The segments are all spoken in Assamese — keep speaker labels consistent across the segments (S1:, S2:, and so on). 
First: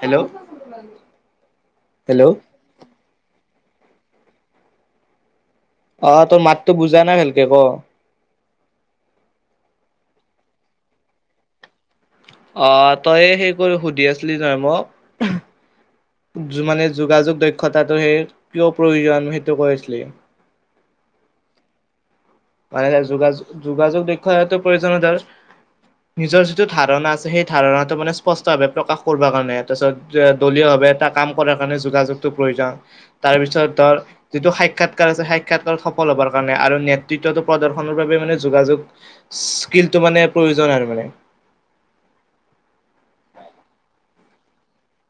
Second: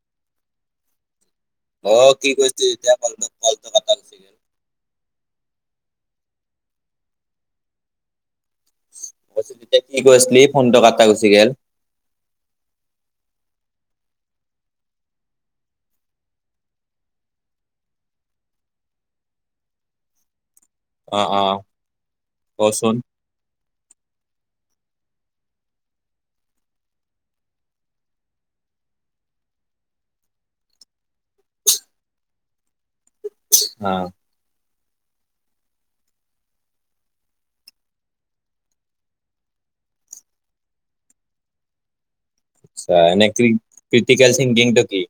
S1: হেল্ল'!
S2: অ'
S1: হেল্ল'
S2: কি কৰিছে [unintelligible]
S1: অ' তোৰ মাতটো বুজা নাই ভালকে ক।
S2: তাৰপিছত তেতিয়া কি কৈ আছিলি? ফোনটো কাট খাই গুচি গেল।
S1: অ' তইয়ে সেই কৰি সুধি আছিলি নহয় মোক। মানে যোগাযোগ দক্ষতাটো সেই কিয় প্ৰয়োজন সেইটো কৈ আছিলি।
S2: অ' অ'।
S1: মানে
S2: কচোন
S1: যোগাযো যোগাযোগ দক্ষতাটো প্ৰয়োজন হয় ধৰ নিজৰ যিটো ধাৰণা আছে সেই ধাৰণাটো মানে স্পষ্টভাৱে প্ৰকাশ কৰবা কাৰণে। তাৰপিছত দলীয়ভাৱে এটা কাম কৰাৰ কাৰণে যোগাযোগটো প্ৰয়োজন। তাৰপিছত
S2: হা
S1: ধৰ, যিটো সাক্ষাৎকাৰ আছে সাক্ষাৎকাৰত সফল হ'বৰ কাৰণে আৰু নেট দ্বিতীয়টো প্ৰদৰ্শনৰ বাবে মানে যোগাযোগ স্কিলটো মানে প্ৰয়োজন আৰু মানে।
S2: ছা, এনে কি ক্ৰিটিকেল চিংগিংটো কি?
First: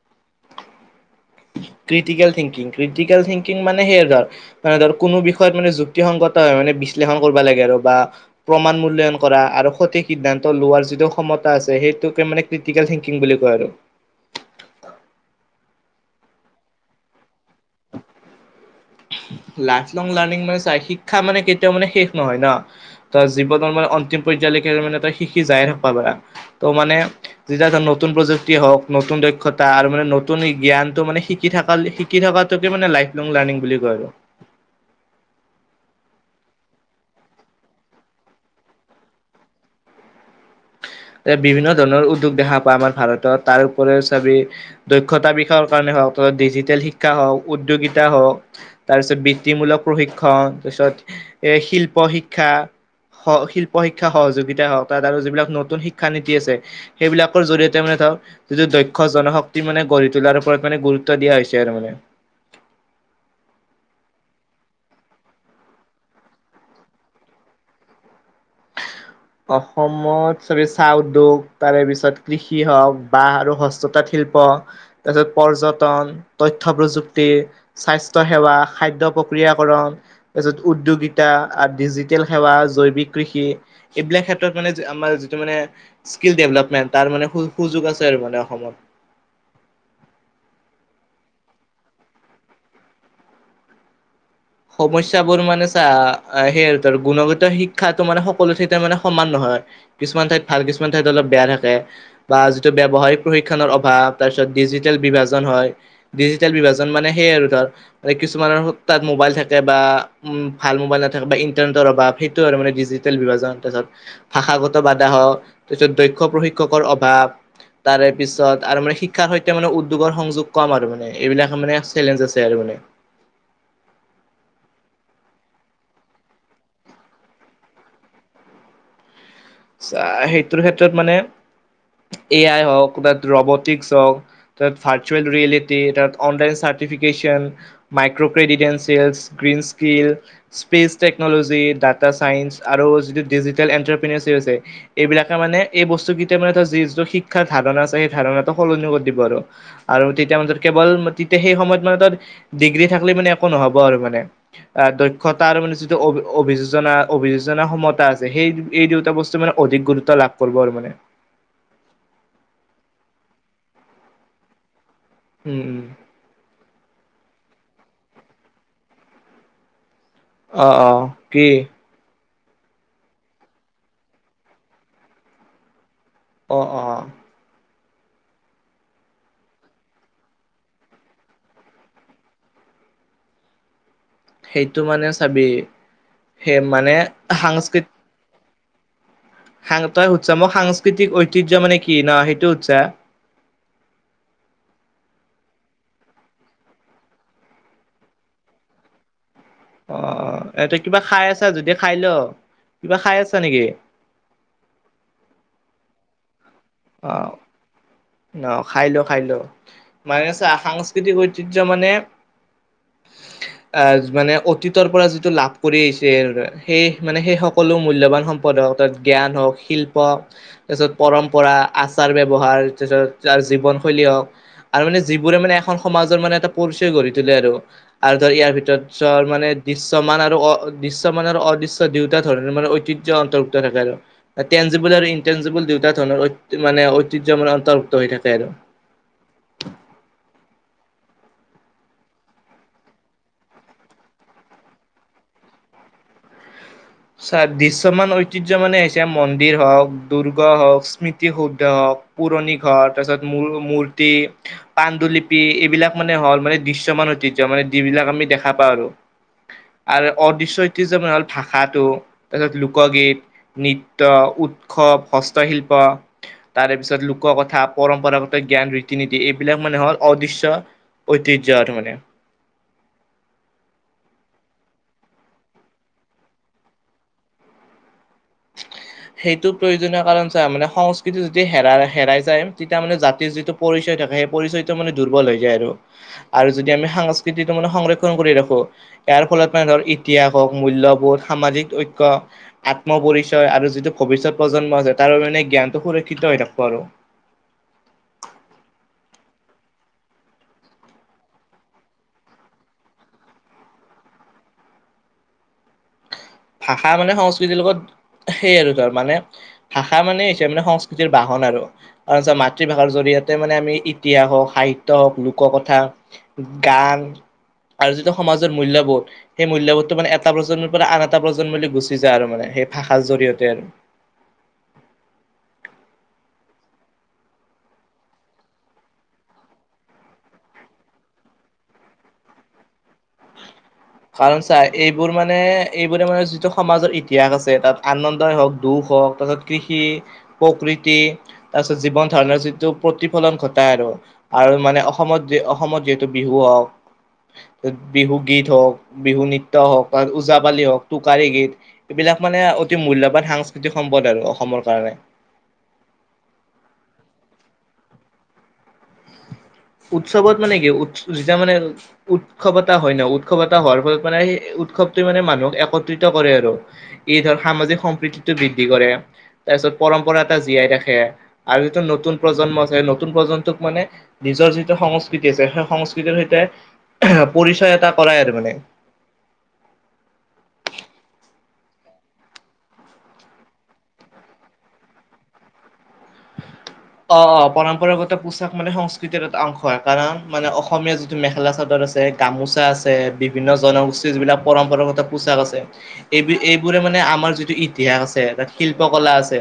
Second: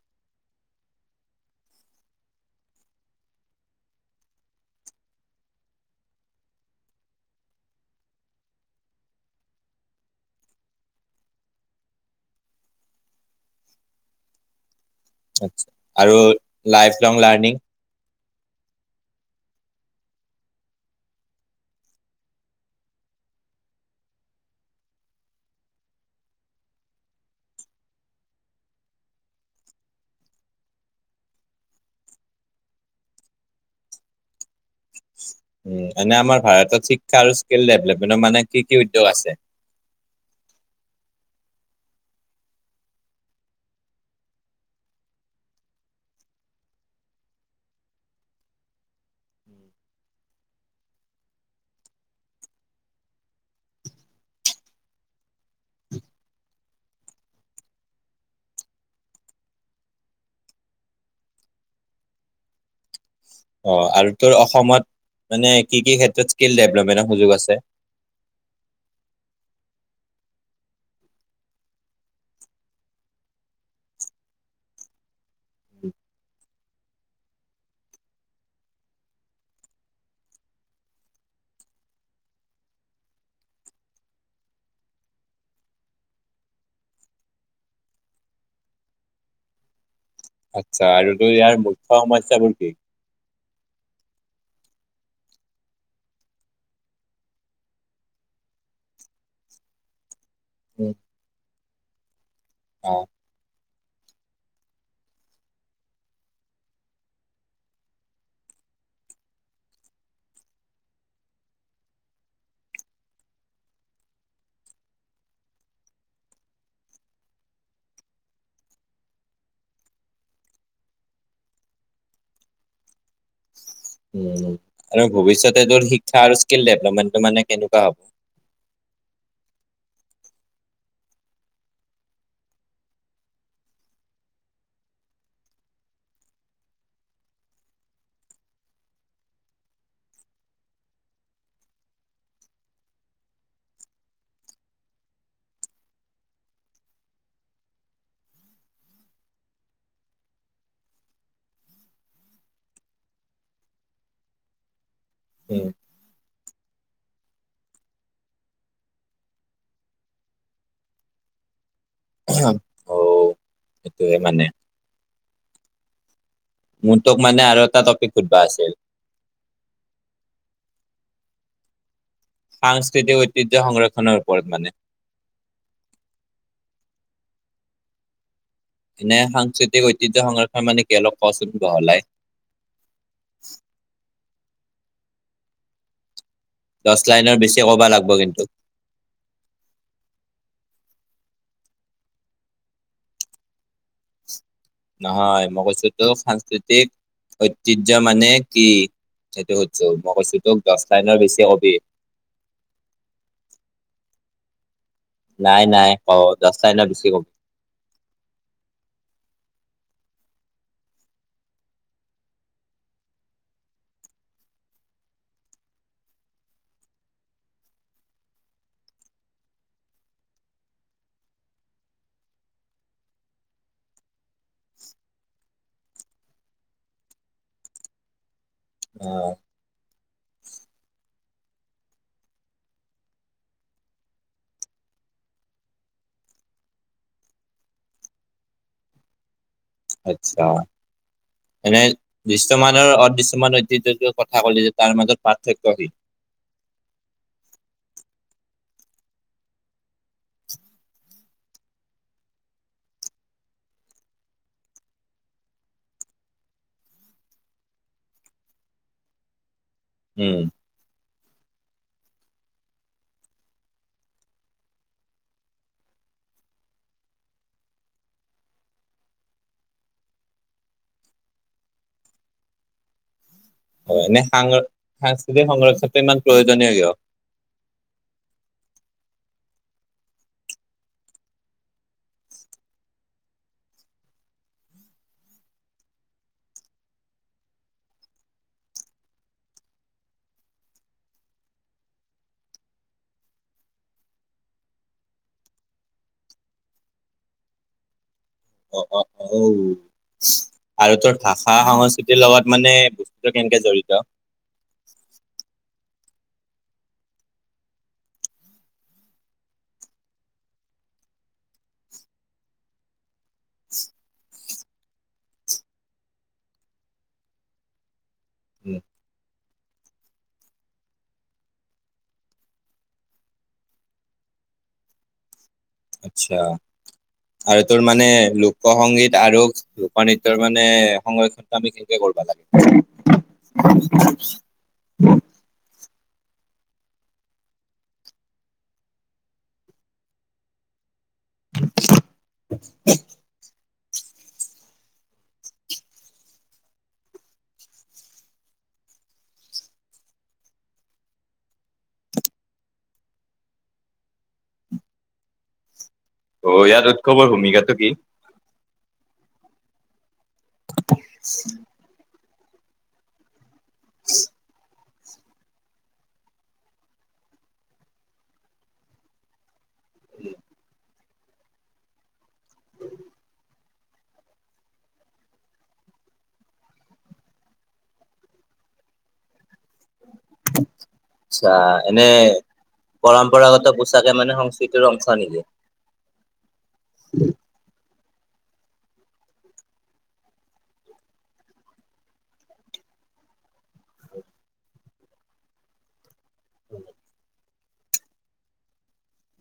S1: ক্ৰিটিকেল থিংকিং, ক্ৰিটিকেল থিংকিং মানে সেইয়ে ধৰ- মানে ধৰ, কোনো বিষয়ত মানে যুক্তিসংগতা হয় মানে বিশ্লেষণ কৰিব লাগে আৰু বা- প্ৰমাণ মূল্যয়ন কৰা আৰু সঠিক সিদ্ধান্ত লোৱাৰ যিটো ক্ষমতা আছে সেইটোকে মানে- ক্ৰিটিকেল থিংকিং বুলি কয় আৰু।
S2: আৎচ্ছা আৰু life long learning.
S1: Life long learning মানে চা শিক্ষা মানে কেতিয়াও মানে শেষ নহয় ন। তই জীৱনৰ মানে অন্তিম পৰ্য্যায়লৈকে মানে তাই শিখি যায়ে থাকবা পাৰা। ত' মানে- যেতিয়া ধ নতুন প্ৰযুক্তি হওক, নতুন দক্ষতা আৰু মানে নতুন জ্ঞানটো মানে শিকি থাকালি শি- কি থকাটোকে মানে লাইফ লং লাৰ্ণিং বুলি কয় আৰু।
S2: উম, মানে আমাৰ ভাৰতত শিক্ষা আৰু স্কিল ডেভেলপমেণ্টৰ মানে কি কি উদ্যোগ আছে?
S1: এ বিভিন্ন ধৰণৰ উদ্যোগ দেখা পায় আমাৰ ভাৰতত তাৰ উপৰিও চাবি- দক্ষতা বিকাশৰ কাৰণে হওক, ত' ডিজিটেল শিক্ষা হওক উদ্যোগিতা হওক- তাৰপিছত বৃত্তিমূলক প্ৰশিক্ষণ, তাৰপিছত এ শিল্প শিক্ষা- স শিল্প শিক্ষা সহযোগিতা হক তাত আৰু যিবিলাক নতুন শিক্ষা নীতি আছে- সেইবিলাকৰ জৰিয়তে মানে ধৰক- যিটো দক্ষ জনশক্তি মানে গঢ়ি তোলাৰ ওপৰত মানে গুৰুত্ব দিয়া হৈছে আৰু মানে।
S2: অঁ' আৰু তোৰ অসমত মানে কি কি ক্ষেত্ৰত স্কিল ডেভেলপমেণ্টৰ সুযোগ আছে?
S1: অসমত চবেই চাহ উদ্যোগ তাৰেপিছত কৃষি হওক, বাঁহ আৰু হস্ততাঁত শিল্প- তাৰপিছত পৰ্যটন, তথ্য প্ৰযুক্তি- স্বাস্থ্য সেৱা, খাদ্য প্ৰক্ৰিয়াকৰণ- তাৰপিছত উদ্যোগিতা আৰু ডিজিটেল সেৱা জৈৱিক- কৃষি, এইবিলাক ক্ষেত্ৰত মানে আমাৰ যিটো মানে- স্কিল ডেভেলপমেণ্ট তাৰ মানে সুযোগ আছে আৰু মানে অসমত।
S2: আৎচ্ছা আৰু তোৰ ইয়াৰ মুখ্য সমস্যাবোৰ কি?
S1: সমস্যাবোৰ মানে চা, সেই আৰু ধৰ গুণগত শিক্ষাটো মানে সকলো ঠাইতে মানে সমান নহয়। কিছুমান ঠাইত ভাল কিছুমান
S2: উম,
S1: ঠাইত অলপ বেয়া থাকে বা যিটো
S2: অ',
S1: ব্যবহায়- প্ৰশিক্ষণৰ অভাৱ তাৰ পিছত ডিজিটেল বিভাজন হয়। ডিজিটেল বিভাজন মানে সেই আৰু ধৰ, কিছুমানৰ তাত মোবাইল থা- কে বা উম, ভাল মোবাইল নাথাকে বা ইন্টাৰনেটৰ অভাৱ সেইটো আৰু মানে ডিজিটেল বিভাজন। তাৰপিছত- ভাষাগত বাধা হওক, তাৰপিছত দক্ষ প্ৰশিক্ষকৰ অভাৱ- তাৰে পিছত আৰু মানে শিক্ষাৰ সৈতে মানে উদ্যোগৰ সংযোগ কম আৰু মানে, এইবিলাক মানে চেলেঞ্জ আছে আৰু মানে।
S2: উম উম' আৰু ভৱিষ্যতে তোৰ শিক্ষা আৰু স্কিল ডেভলপমেণ্টটো মানে কেনেকুৱা হ'ব?
S1: চা, সেইটোৰ ক্ষেত্ৰত মানে এ আই হওক বা ৰবটিকচ হওক- তাত ভাাৰচুৱেল ৰিয়েলিটি তাত online certification- micro credentials, green skill- space technology data science আৰু যিটো ডিজিটেল এণ্টাৰপ্ৰিনেছে আছে- এইবিলাকে মানে এই বস্তুকেইটা মানে যিটো শিক্ষাৰ ধাৰণা আছে, সেই ধাৰণাটো সলনি কৰি দিব আৰু। আৰু তেতিয়া মানে কেৱল তেতিয়া সেই সময়ত মানে তৰ ডিগ্ৰী থাকিলে মানে একো নহব আৰু মানে। আ দক্ষতাৰ
S2: উম।
S1: মানে যিটো অ অভিযোজনা, অভিযোজনা সমতা আছে সেই এই দু- টা বস্তু মানে অধিক গুৰুত্ব লাভ কৰিব আৰু মানে।
S2: অও' সেইটোৱে মানে।
S1: উম উম'
S2: মোৰ তোক মানে আৰু এটা টপিক সুধবা আছিল।
S1: অ অ কি
S2: সাংস্কৃতিক ঐতিহ্য সংৰক্ষণৰ ওপৰত মানে
S1: অ অ অ
S2: এনে সাংস্কৃতিক ঐতিহ্য সংৰক্ষণ মানে কি অলপ কচোন বহলাই
S1: সেইটো মানে চাবি সেই মানে
S2: দহ লাইনৰ বেছি
S1: সাংস্কৃত
S2: ক'বা লাগব কিন্তু
S1: সাং তই শুধছা মোক সাংস্কৃতিক ঐতিহ্য মানে কি ন সেইটো হোদছা
S2: নহয় মই কৈছো তোৰ সাংস্কৃতিক ঐতিহ্য মানে কি সেইটো
S1: অ
S2: মই
S1: অ
S2: কৈছো তোক দহ
S1: এটো কিবা
S2: লাইনৰ
S1: খাই
S2: বেছি
S1: আছা
S2: কবি।
S1: যদি খাই ল কিবা খাই আছা নিকি
S2: নাই নাই খঅ জাষ্ট [unintelligible] ব গ'ল
S1: অ', ন খাই লও খাই লও মানে চা সাংস্কৃতিক ঐতিহ্য মানে
S2: [inaudible]
S1: আহ মানে অতীতৰ পৰা যিটো লাভ কৰি আহিছে সেই মানে সেই সকলো মূল্যবান সম্প সম্পদ হওক ত জ্ঞান হওক শিল্প পিছত পৰম্পৰা আচাৰ ব্যৱহাৰ তাৰপিছত তাৰ জীৱনশৈলী হওক আৰু মানে যিবোৰে মানে এখন সমাজৰ মানে এটা পৰিচয় গঢ়ি তোলে আৰু আৰু ধৰ ইয়াৰ ভিত চৰ
S2: অ',
S1: মানে দৃশ্যমান আৰু অ দৃশ্যমান আৰু অদৃশ্য দুয়োটা ধৰণৰ মানে ঐতিহ্য অন্তৰ্ভুক্ত থাকে আৰু টেনজিবল আৰু ইনটেনজিবল দুয়োটা ধৰণৰ ঐত মানে ঐতিহ্য মান অন্তৰ্ভুক্ত হৈ থাকে আৰু
S2: আচ্ছা এনে দৃশ্যমান আৰু অদৃশ্যমান ঐতিহ্যটো কথা ক'লি যে তাৰ মাজত পাৰ্থক্য কি
S1: চা দৃশ্যমান ঐতিহ্য মানে হৈছে মন্দিৰ হওঁক দূৰ্গ হওক স্মৃতি শুদ্ধ হওক পুৰণি ঘৰ তাৰপিছত মূৰ মূৰ্তি পাণ্ডুলিপি এইবিলাক মানে হ'ল মানে দৃশ্যমান ঐতিহ্য মানে যিবিলাক আমি দেখা পাওঁ আৰু
S2: [inaudible]
S1: আৰু অদৃশ্য ঐতিহ্য হল ভা ভাষাটো তাৰপিছত লোকগীত নৃত্য উৎসৱ হস্তশিল্প তাৰে পিছত লোক কথা পৰম্পৰাগত জ্ঞান ৰীতি নীতি এইবিলাক মানে হল অদৃশ্য ঐতিহ্য আৰু মানে
S2: অ এনে সাংস্--সাংস্কৃতিক সংৰক্ষণটো ইমান প্ৰয়োজনীয় কিয় [unintelligible]
S1: সেইটো প্ৰয়োজনীয় কাৰণ চা মানে সংস্কৃতি যদি হেৰা হেৰাই যায় তেতিয়া মানে জাতিৰ যিটো পৰিচয় থাকে সেই পৰিচয়টো মানে দুৰ্বল হৈ যায় আৰু আৰু যদি আমি সাংস্কৃতিটো মানে সংৰক্ষণ কৰি ৰাখো ইয়াৰ ফলত মানে ধৰ ইতিহাস হওক মূল্যবোধ সামাজিক ঐক্য আত্ম পৰিচয় আৰু যিটো ভৱিষ্যত প্ৰজন্ম আছে তাৰো মানে জ্ঞানটো সুৰক্ষিত হৈ থাক ব আৰু
S2: অ অ অউ আৰু তোৰ ভাষা সংস্কৃতিৰ লগত মানে [unintelligible] টো কেনেকে জড়িত
S1: ভাষা মানে সংস্কৃতিৰ লগত সেই আৰু ধৰ মানে ভাষা মানে [unintelligible] সংস্কৃতিৰ বাহন আৰু তাৰ মাতৃভাষাৰ জৰি়য়তে মানে আমি ইতিহাস হওক সাহিত্য হওক লোক কথা গান আৰু যিটো সমাজৰ
S2: উম
S1: মূল্যবোধ সেই মূল্যবোধটো মানে এটা প্ৰজন্মৰ পৰা আন এটা এটা প্ৰজন্মলে বুলি গুচি যায় আৰু মানে সেই ভাষাৰ জৰিয়তে আৰু
S2: আচ্ছা আৰু তোৰ মানে লোক সংগীত আৰু লোক নৃত্যৰ মানে সংৰক্ষণটো আমি কেনেকে কৰবা লাগে
S1: [unintelligible] চা এইবোৰ মানে এইবোৰে মানে যিটো সমাজৰ ইতিহাস আছে তাত আনন্দই হওক দুখ হওক তাৰপিছত কৃষি প্ৰকৃতি তাৰ পিছত জীৱন ধাৰণৰ যিটো প্ৰতি প্ৰতিফলন ঘটাই আৰু আৰু মানে অসমত অসমত যিহেতু বিহু হওক বিহু গীত হওক বিহু নৃত্য হওক ওজাপালি হওক টোকাৰী গীত এইবিলাক মানে অতি মূল্যবান সাংস্কৃতিক সম্পদ আৰু অসমৰ কাৰণে
S2: অ ইয়াত উৎসৱৰ ভূমিকাটো কি
S1: উৎসৱত মানে কি উৎ যেতিয়া মানে উৎসৱ এটা হয় ন উৎ উৎসৱ এটা হোৱাৰ ফলত মানে সেই উৎসৱ টোৱে মানে মানুহক একত্ৰিত কৰে আৰু ই ধৰ সামাজিক সম্প্ৰীতিটো বৃদ্ধি কৰে তাৰপিছত পৰম্পৰা এটা জীয়াই ৰাখে আৰু যিটো নতুন প্ৰজন্ম আছে নতুন প্ৰজন্মটোক মানে নিজৰ যিটো সংস্কৃতি আছে সেই সংস্কৃতিৰ সৈতে পৰিচয় এটা কৰাই আৰু মানে
S2: [unintelligible] আচ্ছা এনে পৰম্পৰাগত পোচাকে মানে সংস্কৃতিৰ অংশ নিদিয়ে
S1: অ অ পৰম্পৰাগত এটা পোচাক মানে সংস্কৃতিৰ এটা অংশ হয় কাৰণ মানে অসমীয়া যিটো মেখেলা চাদৰ আছে গামোচা আছে বিভিন্ন জনগোষ্ঠীৰ যিবিলাক পৰম্পৰাগত পোচাক আছে এই এইবোৰে মানে আমাৰ যিটো ইতিহাস আছে তাত শিল্পকলা আছে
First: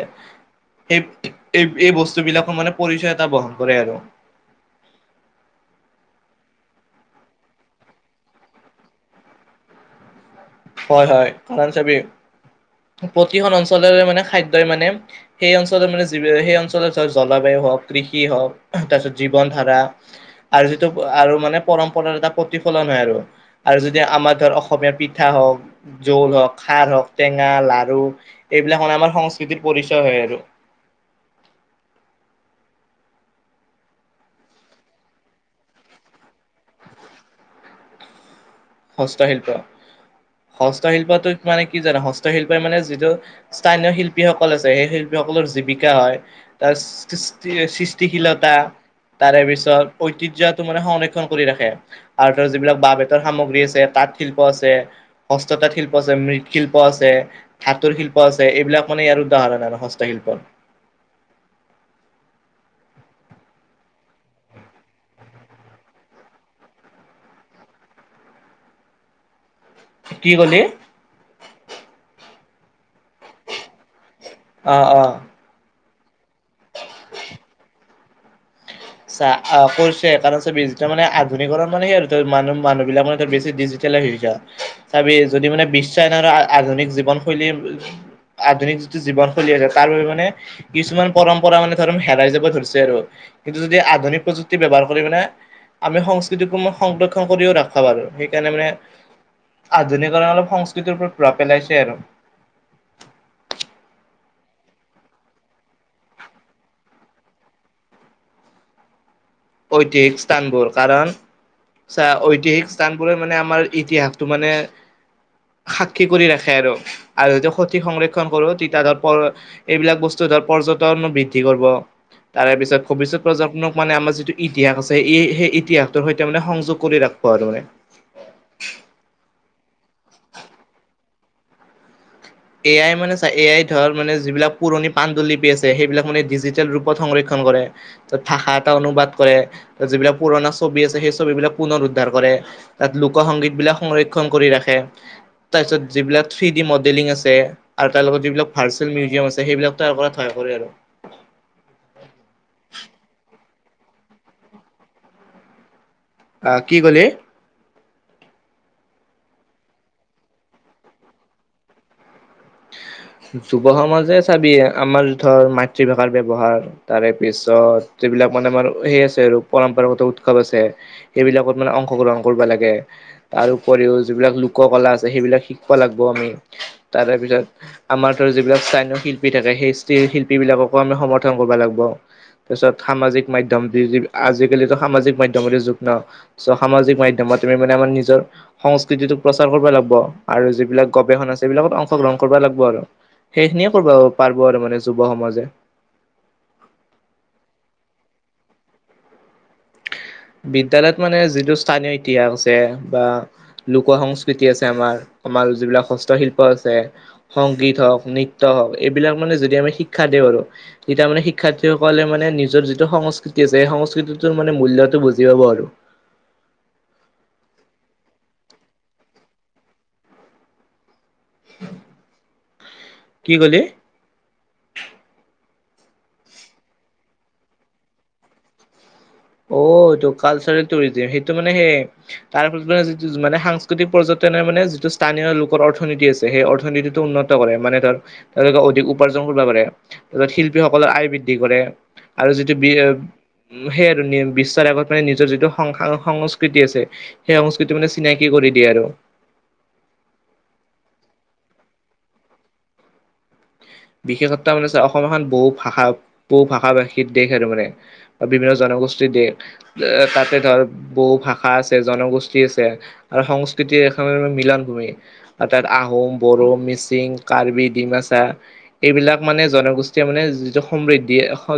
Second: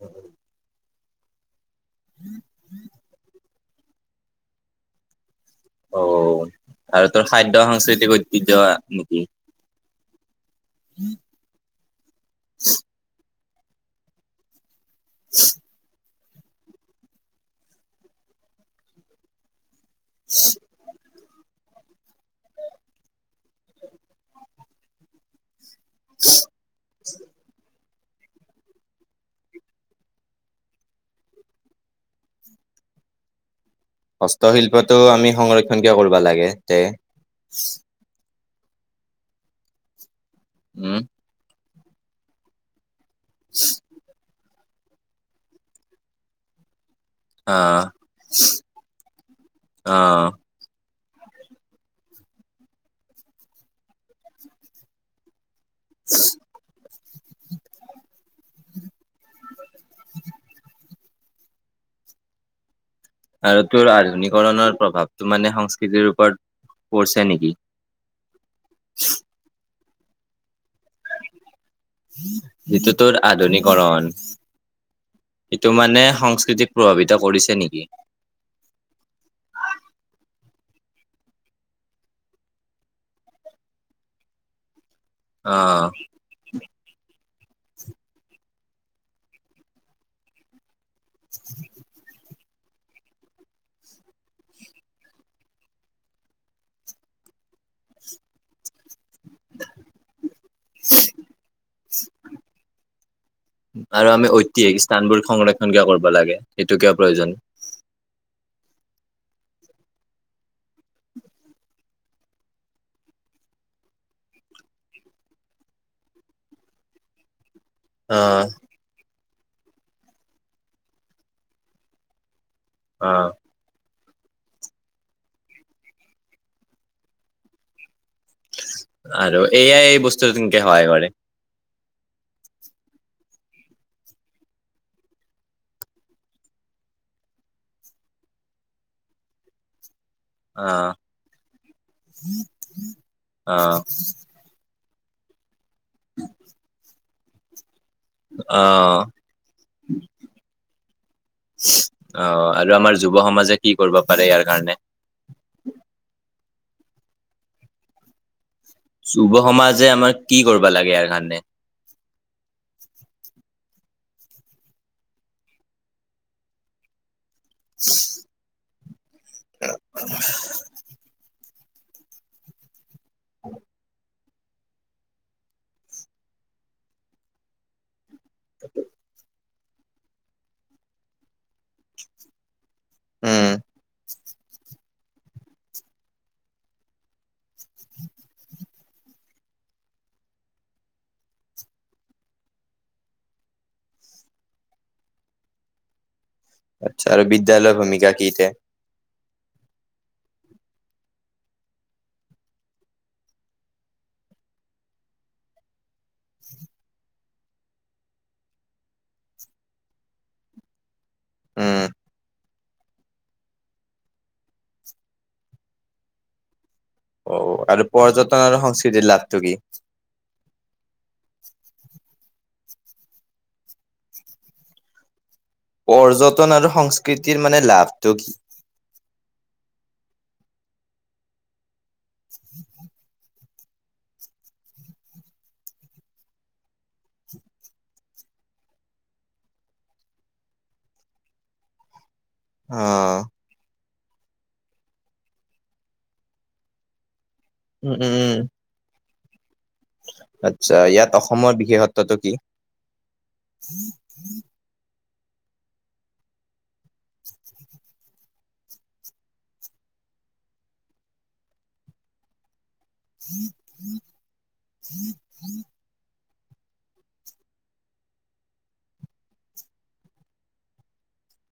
S1: সেই এই এই বস্তু বিলাকৰ মানে পৰিচয় এটা বহন কৰে আৰু
S2: অ আৰু তোৰ খাদ্য সাংস্কৃতিক ঐতিহ্য নেকি
S1: হয় হয় কাৰণ চাবি প্ৰতিখন অঞ্চলেৰে মানে খাদ্যই মানে সেই অঞ্চলটোত মানে সেই অঞ্চলত হক জলবায়ু হওক কৃষি হওক তাৰপিছত জীৱন ধাৰা
S2: [unintelligible]
S1: আৰু যিটো আৰু মানে পৰম্পৰাৰ এটা প্ৰতিফলন হয় আৰু আৰু যদি আমাৰ ধৰ অসমীয়া পিঠা পিঠা হওক জোল হওক খাৰ হওক টেঙা লাৰু এইবিলাক মানে আমাৰ সংস্কৃতিৰ পৰিচয় হয় আৰু
S2: হস্তশিল্পটো আমি সংৰক্ষন কিয় কৰিব লাগে ইয়াতে
S1: হস্তশিল্প
S2: উম
S1: হস্তশিল্পটো মানে কি জানা হস্তশিল্পই মানে যিটো স্থানীয় শিল্পীসকল আছে সেই শিল্পীসকলৰ জীৱিকা হয় তাৰ সৃ সৃষ্টি
S2: আহ
S1: সৃষ্টিশীলতা তাৰে পিছত
S2: আহ
S1: ঐতিহ্যত মানে সংৰক্ষণ কৰি ৰাখে আৰু ধৰ যিবিলাক বাঁহ বেতৰ সামগ্ৰী আছে তাঁত শিল্প আছে হস্ততাঁত শিল্প আছে মৃদ শিল্প আছে ধাতুৰ শিল্প আছে এইবিলাক মানে আৰু দাহৰণ আৰু হস্ত শিল্পৰ
S2: আৰু তোৰ আধুনিকৰণৰ প্ৰভাৱটো মানে সংস্কৃতিৰ ওপৰত পৰিছে নেকি [unintelligible]
S1: কি ক'লি
S2: এইটো তোৰ আধুনিকৰন
S1: অ অ
S2: সেইটো মানে সংস্কৃতিক প্ৰভাৱিত কৰিছে নেকি
S1: চা আ কৰিছে কাৰণ চাবি মানে আধুনিককৰণ মানে সেই আৰু মানু মানুহবিলাক মানে বেছি ডিজিতেল হৈছে আৰু চাবি যদি মানে
S2: অ'
S1: বিশ্বই না না আধুনিক জীৱনশৈলী আধুনিক যিটো জীৱনশৈলী আছে তাৰ বাবে মানে কিছুমান পৰম্পৰা মানে ধৰ হেৰাই যাব ধৰিছে আৰু কিন্তু যদি আধুনিক প্ৰযুক্তি ব্যৱাৰ কৰি মানে আমি সংস্কৃতিকো সংৰক্ষণ কৰিও ৰাখিব পাৰো সেইকাৰণে মানে আধুনিকৰণে অলপ সংস্কৃতিৰ ওপৰত প্ৰভাৱ পেলাইছে আৰু
S2: [inaudible] আৰু আমি ঐতিহাসিক স্থানবোৰ সংৰক্ষন কিয় কৰিব লাগে, সেইটো কিয় প্ৰয়োজন?
S1: ঐতিহাসিক স্থানবোৰ কাৰণ চা ঐতিহাসিক স্থান বোৰে মানে আমাৰ ইতিহাসটো মানে সাক্ষী কৰি ৰাখে আৰু, আৰু এইটো সতি সংৰক্ষণ
S2: অ'
S1: কৰিব তেতিয়া ধৰ পৰ এইবিলাক বস্তু ধৰ পৰ্যটন বৃদ্ধি কৰিব, তাৰে পিছত ভৱিষ্যত
S2: অ'
S1: পৰ্যটনক মানে আমাৰ যিটো ইতিহাস আছে এই সেই ইতিহাসটোৰ সৈতে মানে সংযোগ কৰি ৰাখিব আৰু মানে
S2: আৰু এইয়াই এই বস্তু [unintelligible] সহায় কৰে।
S1: এ আই মানে চা এ আই ধৰ মানে যিবিলাক পুৰণি পাণ্ডুলিপি আছে সেইবিলাক মানে ডিজিটেল ৰূপত সংৰক্ষণ কৰে ভাষা এটা অনুবাদ কৰে যিবিলাক পুৰণা ছবি
S2: অ'
S1: আছে সেই ছবি বিলাক পুনৰ উদ্ধাৰ কৰে, তাত লোক সংগীত বিলাক
S2: অ'
S1: সংৰক্ষণ কৰি ৰাখে, তাৰপিছত যিবিলাক [unintelligible] লিং আছে। আৰু তাৰ লগত যিবিলাক ভাৰ্চুৱেল
S2: অ'
S1: মিউজিয়াম আছে, সেইবিলাক তাৰ কৰাত সহায় কৰে আৰু
S2: অ' আৰু আমাৰ যুব সমাজে কি কৰিব পাৰে ইয়াৰ কাৰণে?
S1: আ' কি ক'লি?
S2: যুব সমাজে আমাৰ কি কৰিবা লাগে ইয়াৰ কাৰণে?
S1: যুৱ সমাজে চাবি, আমাৰ ধৰ মাতৃভাষাৰ ব্যৱহাৰ তাৰে পিছত যিবিলাক মানে আমাৰ সেই আছে আৰু পৰম্পৰাগত উৎসৱ আছে, সেইবিলাকত মানে অংশগ্ৰহণ কৰিব লাগে, তাৰ উপৰিও যিবিলাক লোকক'লা আছে সেইবিলাক শিকিব লাগিব আমি, তাৰপিছত আমাৰ ধৰ যিবিলাক স্থানীয় শিল্পী থাকে, সেই স্থিৰ শিল্পী বিলাককো আমি সমৰ্থন কৰিব লাগিব তাৰপিছত সামাজিক
S2: উম,
S1: মাধ্যম [unintelligible] আজিকালিতো সামাজিক মাধ্যমৰে যুগ ন? চ' সামাজিক মাধ্যমত তুমি মানে আমাৰ নিজৰ সংস্কৃতিটোক প্ৰচাৰ কৰিবই লাগিব আৰু যিবিলাক গৱেষণা আছে এইবিলাকত অংশ গ্ৰহণ কৰিব লাগিব আৰু, সেইখিনিয়ে কৰিব পাৰিব আৰু মানে যুৱ সমাজে
S2: আচ্ছা আৰু বিদ্যালয়ৰ ভূমিকা কি এতিয়া?
S1: বিদ্য়ালয়ত মানে যিটো স্থানীয় ইতিহাস আছে বা লোক সংস্কৃতি আছে আমাৰ, আমাৰ যিবিলাক হস্তশিল্প আছে সংগীত হওক নৃত্য হওক এইবিলাক মানে যদি আমি শিক্ষা দিওঁ আৰু তেতিয়া মানে
S2: উম,
S1: শিক্ষাৰ্থীসকলে মানে নিজৰ যিটো সংস্কৃতি আছে, সেই সংস্কৃতিটোৰ মানে মূল্যটো বুজি পাব আৰু
S2: অ' আৰু পৰ্যটন আৰু সংস্কৃতিৰ লাভটো কি?
S1: কি ক'লি?
S2: পৰ্যটন আৰু সংস্কৃতিৰ মানে লাভটো কি?
S1: অ' এইটো কালচাৰেল টুৰিজিম সেইটো মানে শেষ তাৰ পিছতে আজি মানে সাংস্কৃতিক পৰ্যটনে মানে যিটো স্থানীয় লোকৰ অৰ্থনীতি আছে, সেই অৰ্থনীতিটো উন্নত কৰে। মানে ধৰ তেওঁলোকে অধিক উপাৰ্জন কৰিব পাৰে, তাৰপিছত শিল্পীসকলৰ আয় বৃদ্ধি কৰে। আৰু যিটো বি
S2: অ',
S1: [unintelligible] আৰু নি বিশ্বৰ আগত মানে নিজৰ যিটো সং, সংস্কৃতি আছে, সেই সংস্কৃতি সেইটো
S2: উম,
S1: মানে
S2: উম,
S1: চিনাকি
S2: উম,
S1: কৰি দিয়ে আৰু
S2: আচ্ছা, ইয়াত অসমৰ বিশেষত্বটো কি?
S1: বিশেষত্বা মানে অসম এখন বহু ভাষা, বহু ভাষা ভাষীৰ দেশ আৰু মানে বা বিভিন্ন জনগোষ্ঠীৰ দেশ। এ' তাতে ধৰ বহু ভাষা আছে, ‌ জনগোষ্ঠী আছে আৰু সংস্কৃতিৰ এখন‌ আৰু মিলন ভূমি অৰ্থাৎ আহোম, বড়ো, মিচিং, কাৰ্বি, ডিমাছা, এইবিলাক মানে জনগোষ্ঠীয় মানে যিটো সমৃদ্ধি এখন